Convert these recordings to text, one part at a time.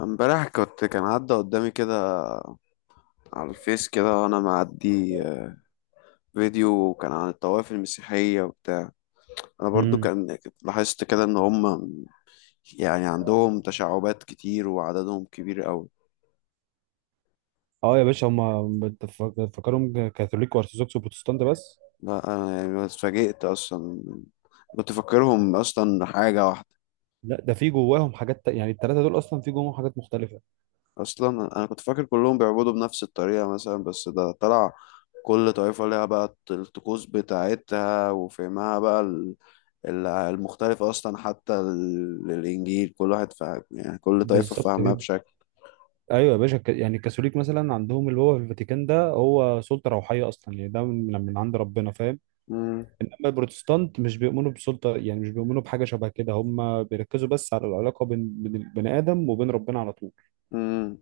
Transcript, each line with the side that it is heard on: left: امبارح كان عدى قدامي كده على الفيس كده وانا معدي فيديو كان عن الطوائف المسيحية وبتاع. انا برضو
right: امم
left: كنت لاحظت كده ان هم يعني عندهم تشعبات كتير وعددهم كبير قوي.
right: اه يا باشا هم فاكرهم كاثوليك وارثوذكس وبروتستانت بس.
left: لا، انا يعني اتفاجئت اصلا. كنت فاكرهم اصلا حاجة واحدة.
right: لا، ده في جواهم يعني الثلاثه دول اصلا في جواهم حاجات مختلفه.
left: اصلا انا كنت فاكر كلهم بيعبدوا بنفس الطريقة مثلا، بس ده طلع كل طائفة ليها بقى الطقوس بتاعتها وفهمها بقى المختلفة أصلا. حتى الإنجيل كل واحد فاهم، يعني كل طائفة
right: بالظبط
left: فاهمها
right: كده.
left: بشكل.
right: ايوه يا باشا، يعني الكاثوليك مثلا عندهم اللي هو في الفاتيكان، ده هو سلطه روحيه اصلا، يعني ده من عند ربنا، فاهم؟
left: مم.
right: انما البروتستانت مش بيؤمنوا بسلطه، يعني مش بيؤمنوا بحاجه شبه كده، هم بيركزوا بس على العلاقه بين البني ادم وبين ربنا على طول.
left: مم.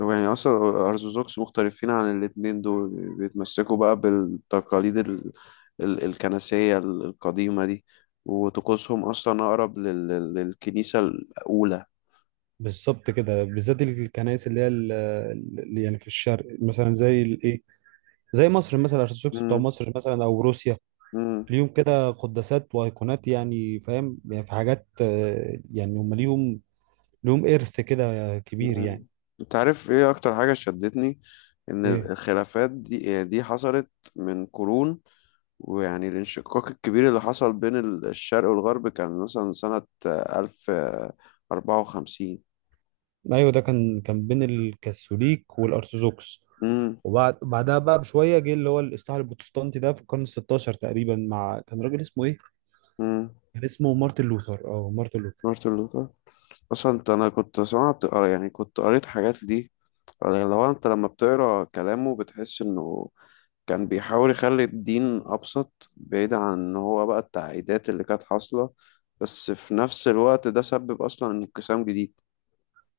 left: طب يعني أصلا الأرثوذكس مختلفين عن الاتنين دول، بيتمسكوا بقى بالتقاليد الكنسية القديمة دي، وطقوسهم أصلا أقرب للكنيسة الأولى.
right: بالظبط كده، بالذات الكنائس اللي هي يعني في الشرق، مثلا زي الايه، زي مصر مثلا، الارثوذكس بتوع
left: مم.
right: مصر مثلا او روسيا.
left: مم.
right: ليهم كده قداسات وايقونات، يعني فاهم، يعني في حاجات يعني هم ليهم، ليهم ارث كده كبير يعني.
left: مم. أنت عارف إيه أكتر حاجة شدتني؟ إن
right: ايه.
left: الخلافات دي، يعني دي حصلت من قرون. ويعني الانشقاق الكبير اللي حصل بين الشرق والغرب كان مثلا سنة ألف أربعة وخمسين.
right: ايوه، ده كان بين الكاثوليك والارثوذكس.
left: امم
right: وبعد بعدها بقى بشويه جه اللي هو الاصلاح البروتستانتي ده في القرن ال 16 تقريبا، مع كان راجل اسمه ايه؟
left: امم
right: كان اسمه مارتن لوثر، اه مارتن لوثر.
left: مارتن لوثر. أصلا أنا كنت سمعت قر- يعني كنت قريت حاجات دي. لو أنت لما بتقرا كلامه بتحس إنه كان بيحاول يخلي الدين أبسط، بعيد عن إن هو بقى التعقيدات اللي كانت حاصلة. بس في نفس الوقت ده سبب أصلا انقسام جديد.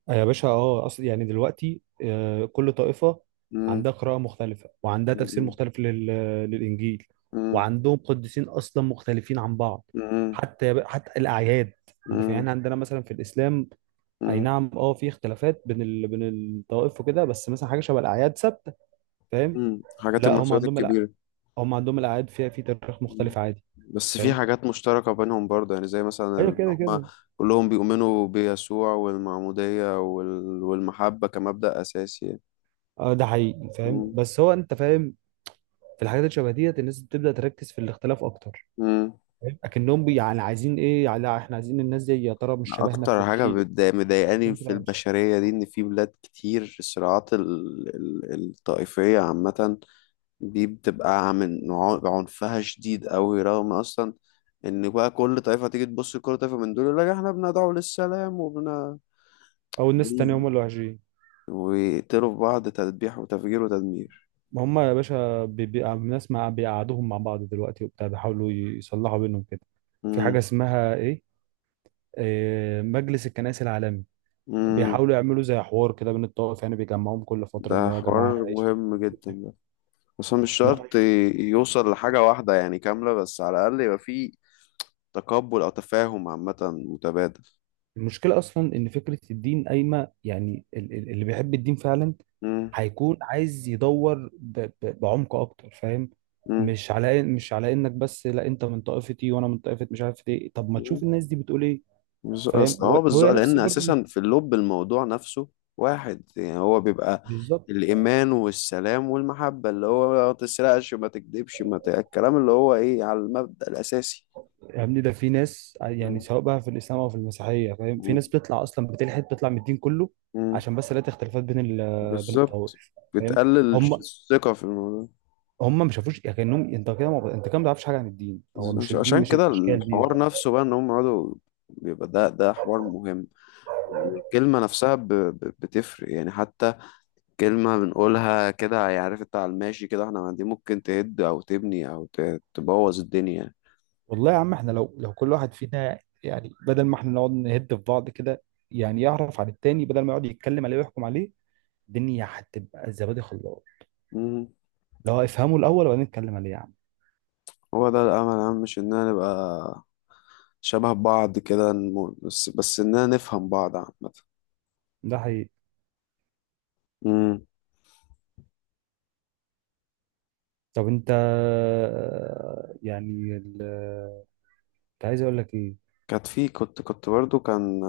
right: يا باشا، اه اصل يعني دلوقتي كل طائفة
left: مم.
right: عندها قراءة مختلفة وعندها تفسير
left: مم.
right: مختلف للإنجيل،
left: مم.
right: وعندهم قديسين أصلا مختلفين عن بعض. حتى الأعياد، أنت فاهم؟ يعني
left: مم.
right: عندنا مثلا في الإسلام أي
left: مم.
right: نعم اه في اختلافات بين الطوائف وكده، بس مثلا حاجة شبه الأعياد ثابتة، فاهم.
left: مم. حاجات،
right: لا، هم
left: المناسبات
right: عندهم
left: الكبيرة.
right: هم عندهم الأعياد فيها في تاريخ
left: مم.
right: مختلف عادي.
left: بس في
right: فاهم.
left: حاجات مشتركة بينهم برضه، يعني زي مثلا
right: ايوه
left: إن
right: كده
left: هما
right: كده.
left: كلهم بيؤمنوا بيسوع والمعمودية والمحبة كمبدأ أساسي يعني.
right: اه ده حقيقي، فاهم،
left: مم.
right: بس هو انت فاهم، في الحاجات اللي شبه ديت الناس بتبدأ تركز في الاختلاف اكتر.
left: مم.
right: يعني عايزين ايه؟ يعني احنا عايزين الناس دي يا ترى مش شبهنا في
left: أكتر حاجة
right: وحشين؟
left: مضايقاني
right: شكلهم كده
left: في
right: وحش.
left: البشرية دي إن في بلاد كتير الصراعات الطائفية عامة دي بتبقى من عنفها شديد أوي، رغم أصلا إن بقى كل طائفة تيجي تبص لكل طائفة من دول يقول لك إحنا بندعو للسلام وبن،
right: او الناس التانية هم اللي وحشين.
left: ويقتلوا في بعض تذبيح وتفجير وتدمير.
right: ما هم يا باشا، الناس مع بيقعدوهم مع بعض دلوقتي وبتاع، بيحاولوا يصلحوا بينهم كده. في حاجة
left: مم.
right: اسمها ايه، إيه، مجلس الكنائس العالمي،
left: مم.
right: بيحاولوا يعملوا زي حوار كده بين الطوائف، يعني بيجمعوهم كل فترة اللي
left: ده
right: هو يا جماعة
left: حوار
right: عيش.
left: مهم جدا ده. بس هو مش شرط يوصل لحاجة واحدة يعني كاملة، بس على الأقل يبقى فيه تقبل أو تفاهم عامة متبادل.
right: المشكلة أصلا إن فكرة الدين قايمة، يعني اللي بيحب الدين فعلا
left: مم.
right: هيكون عايز يدور بعمق أكتر، فاهم.
left: مم.
right: مش على مش على إنك بس لا أنت من طائفتي وأنا من طائفة مش عارف إيه، طب ما
left: مم.
right: تشوف الناس دي بتقول إيه. فاهم.
left: أصل هو
right: هو
left: بالظبط
right: نفس
left: لأن
right: برضه.
left: أساسا في اللب الموضوع نفسه واحد، يعني هو بيبقى
right: بالظبط.
left: الإيمان والسلام والمحبة اللي هو ما تسرقش ما تكذبش ما ت... الكلام اللي هو إيه على المبدأ الأساسي.
right: يعني ده في ناس، يعني
left: مم.
right: سواء بقى في الإسلام أو في المسيحية، فاهم، في
left: مم.
right: ناس بتطلع أصلا بتلحد، بتطلع من الدين كله
left: مم.
right: عشان بس لقيت اختلافات بين
left: بالظبط.
right: الطوائف. فاهم.
left: بتقلل
right: هم
left: الثقة في الموضوع.
right: هم ما شافوش، يعني كانهم انت كده ما... انت كده ما تعرفش حاجه عن الدين، هو مش الدين
left: عشان
right: مش
left: كده
right: الاشكال دي.
left: الحوار نفسه بقى ان هم يقعدوا، بيبقى ده حوار مهم. الكلمة نفسها بتفرق يعني. حتى كلمة بنقولها كده، يعني عارف انت على الماشي كده، احنا دي ممكن تهد او تبني او تبوظ الدنيا.
right: والله يا عم، احنا لو كل واحد فينا، يعني بدل ما احنا نقعد نهد في بعض كده، يعني يعرف عن التاني بدل ما يقعد يتكلم عليه ويحكم عليه، الدنيا هتبقى زبادي خلاص.
left: مم.
right: لو افهمه الاول وبعدين نتكلم عليه يا عم.
left: هو ده الامل يا عم، مش اننا نبقى شبه بعض كده، بس اننا نفهم بعض عامة.
right: ده حقيقي.
left: مم.
right: طب انت، يعني ال... كنت عايز اقول لك ايه.
left: كانت في كنت كنت برضو كان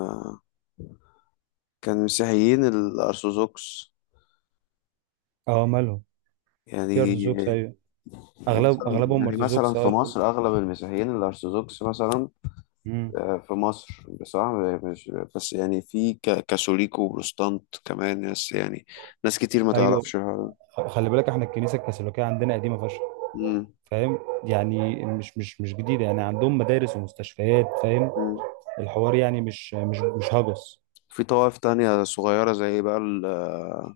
left: كان مسيحيين الأرثوذكس
right: اه مالهم. في ارثوذكس
left: يعني.
right: ايوه. اغلب اغلبهم
left: مثلا
right: ارثوذكس،
left: في
right: اه.
left: مصر اغلب المسيحيين الارثوذكس مثلا،
right: امم.
left: في مصر بصراحه مش، بس يعني في كاثوليك وبروتستانت كمان ناس، يعني ناس كتير ما
right: ايوه،
left: تعرفش الحوار ده.
right: خلي بالك احنا الكنيسه الكاثوليكيه عندنا قديمه فشخ،
left: مم.
right: فاهم، يعني مش جديده، يعني عندهم مدارس ومستشفيات، فاهم.
left: مم.
right: الحوار يعني مش هجس.
left: في طوائف تانية صغيرة زي بقى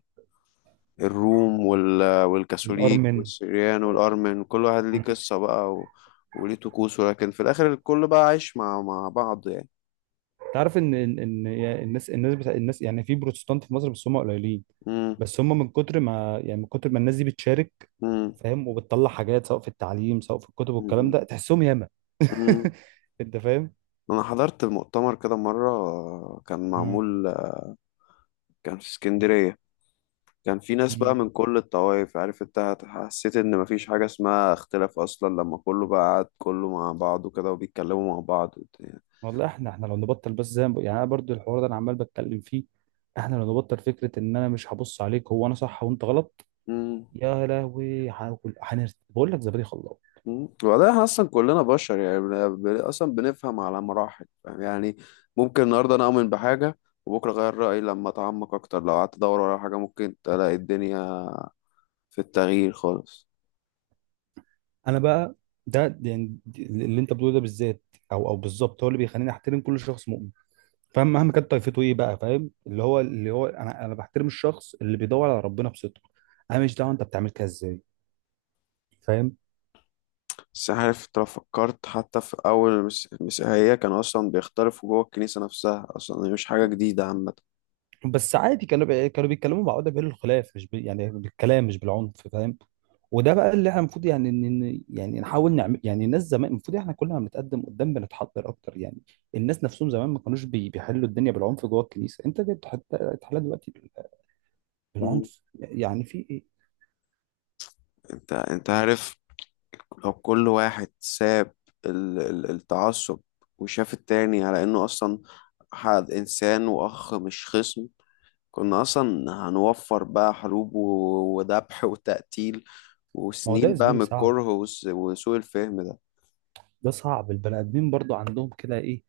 left: الروم والكاثوليك
right: الارمن.
left: والسريان والأرمن، كل واحد ليه
right: مم.
left: قصة بقى و... وليه طقوسه، لكن في الآخر الكل بقى عايش مع بعض يعني.
right: تعرف ان إن الناس، الناس بتاع الناس يعني في بروتستانت في مصر بس هم قليلين،
left: مم.
right: بس هم من كتر ما، يعني من كتر ما الناس دي بتشارك،
left: مم.
right: فاهم، وبتطلع حاجات سواء في التعليم سواء في الكتب والكلام
left: مم.
right: ده، تحسهم ياما.
left: مم.
right: انت فاهم.
left: انا حضرت مؤتمر كده مره كان معمول، كان في اسكندريه. كان في ناس بقى
right: مم.
left: من كل الطوائف، عارف انت، حسيت ان مفيش حاجه اسمها اختلاف اصلا لما كله بقى قعد كله مع بعضه كده وبيتكلموا مع بعض وبتاع.
right: والله احنا، احنا لو نبطل بس زي ما بق- يعني انا برضو الحوار ده انا عمال بتكلم فيه. احنا لو نبطل فكره ان انا مش هبص عليك، هو انا صح وانت غلط.
left: مم.
right: يا لهوي هاكل هنرت، بقول لك زبادي خلاص.
left: مم. وبعدين احنا اصلا كلنا بشر يعني، اصلا بنفهم على مراحل، فاهم؟ يعني ممكن النهارده انا اؤمن بحاجه وبكره اغير رايي لما اتعمق اكتر. لو قعدت ادور ورا حاجه ممكن تلاقي الدنيا في التغيير خالص.
right: انا بقى، يعني اللي انت بتقوله ده بالذات، او بالظبط هو اللي بيخليني احترم كل شخص مؤمن، فاهم، مهما كانت طائفته ايه بقى، فاهم، اللي هو انا بحترم الشخص اللي بيدور على ربنا بصدق. انا مش دعوه انت بتعمل كده ازاي. فاهم.
left: بس عارف انت لو فكرت حتى في أول المسيحية كانوا أصلا بيختلفوا جوه الكنيسة نفسها، أصلا هي مش حاجة جديدة عامة.
right: بس عادي، كانوا كانوا بيتكلموا مع بعض بالخلاف، مش يعني بالكلام مش بالعنف، فاهم. وده بقى اللي احنا المفروض، يعني يعني نحاول نعمل، يعني الناس زمان المفروض، احنا كل ما بنتقدم قدام بنتحضر اكتر يعني. الناس نفسهم زمان ما كانوش بيحلوا الدنيا بالعنف جوه الكنيسه، انت ليه بتحلها دلوقتي
left: مم.
right: بالعنف؟ يعني في ايه.
left: انت عارف، لو كل واحد ساب التعصب، وشاف التاني على انه اصلا حد انسان واخ مش خصم، كنا اصلا هنوفر بقى حروب وذبح وتقتيل
right: ما هو ده يا
left: وسنين بقى
right: زميلي
left: من
right: صعب،
left: الكره وسوء الفهم ده.
right: ده صعب. البني ادمين برضو عندهم كده ايه،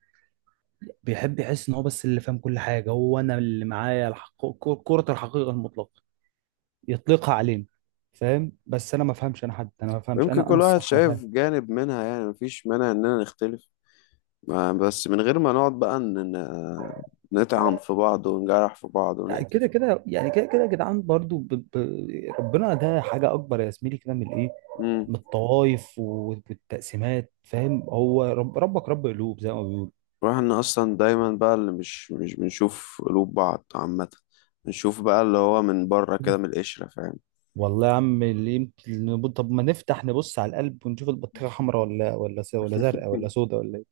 right: بيحب يحس ان هو بس اللي فاهم كل حاجه، هو انا اللي معايا كرة الحقيقه المطلقه يطلقها علينا، فاهم. بس انا ما فهمش انا حد، انا ما فهمش،
left: يمكن
right: انا انا
left: كل واحد
right: الصح انا فاهم.
left: شايف جانب منها، يعني مفيش مانع اننا نختلف، بس من غير ما نقعد بقى نطعن في بعض ونجرح في بعض
right: يعني
left: ونقتل
right: كده
left: في بعض.
right: كده، يعني كده كده يا جدعان برضو ب... ربنا ده حاجه اكبر يا زميلي كده من الايه،
left: امم
right: من الطوائف والتقسيمات، فاهم. هو ربك رب قلوب زي ما بيقولوا.
left: واحنا اصلا دايما بقى اللي مش بنشوف قلوب بعض عامة، بنشوف بقى اللي هو من بره كده من القشرة، فاهم؟
right: والله يا عم، اللي طب ما نفتح نبص على القلب ونشوف البطيخه حمراء ولا ولا زرقاء ولا سوداء ولا ايه.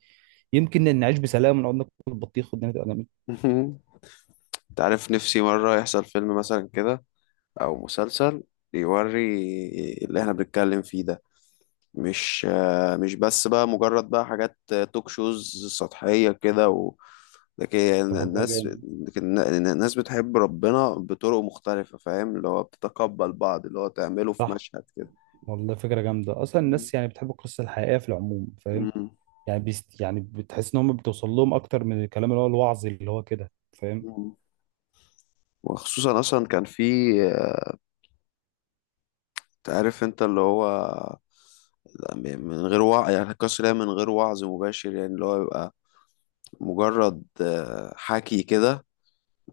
right: يمكن نعيش بسلام ونقعد ناكل بطيخ والدنيا تبقى جميله.
left: انت عارف، نفسي مرة يحصل فيلم مثلا كده او مسلسل يوري اللي احنا بنتكلم فيه ده، مش بس بقى مجرد بقى حاجات توك شوز سطحية كده. لكن يعني
right: طب والله
left: الناس،
right: جامد.
left: لكن الناس بتحب ربنا بطرق مختلفة، فاهم؟ اللي هو بتتقبل بعض، اللي هو تعمله في
right: صح.
left: مشهد كده.
right: والله فكرة جامدة أصلا،
left: مم.
right: الناس يعني بتحب القصة الحقيقية في العموم، فاهم.
left: مم.
right: يعني بيست يعني بتحس إن هم بتوصل لهم أكتر من الكلام اللي هو الوعظي، اللي هو كده فاهم.
left: مم. وخصوصا اصلا كان في، تعرف انت اللي هو، من غير وعي يعني القصر ده من غير وعظ مباشر، يعني اللي هو يبقى مجرد حكي كده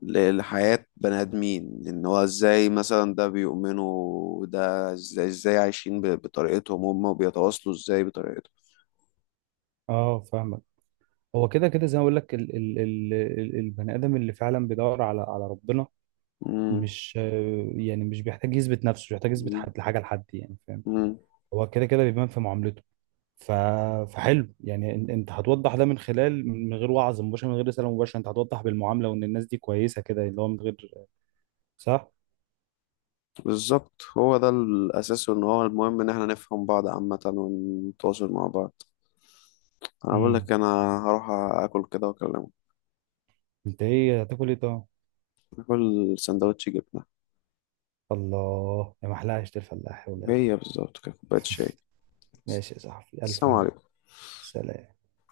left: لحياة بني آدمين إن هو إزاي مثلا ده بيؤمنوا، وده إزاي عايشين بطريقتهم هم وبيتواصلوا إزاي بطريقتهم.
right: أه فاهمك. هو كده كده زي ما أقول لك، البني آدم اللي فعلا بيدور على ربنا، مش آه، يعني مش بيحتاج يثبت نفسه، مش بيحتاج يثبت
left: مم.
right: حد حاجة لحد، يعني فاهم.
left: مم.
right: هو كده كده بيبان في معاملته. ف... فحلو يعني، انت هتوضح ده من خلال، من غير وعظ مباشر، من غير رسالة مباشرة، انت هتوضح بالمعاملة، وان الناس دي كويسة كده، اللي هو من غير، صح؟
left: بالظبط، هو ده الأساس، وإن هو المهم إن إحنا نفهم بعض عامة ونتواصل مع بعض. أنا بقول
right: امم.
left: لك أنا هروح آكل كده وأكلمك.
right: انت ايه هتاكل ايه طبعا.
left: آكل سندوتش جبنة،
right: الله يا محلها عيش الفلاح ولا.
left: هي بالظبط كده، كوباية شاي.
right: ماشي يا صاحبي، الف
left: السلام
right: هنا.
left: عليكم.
right: سلام.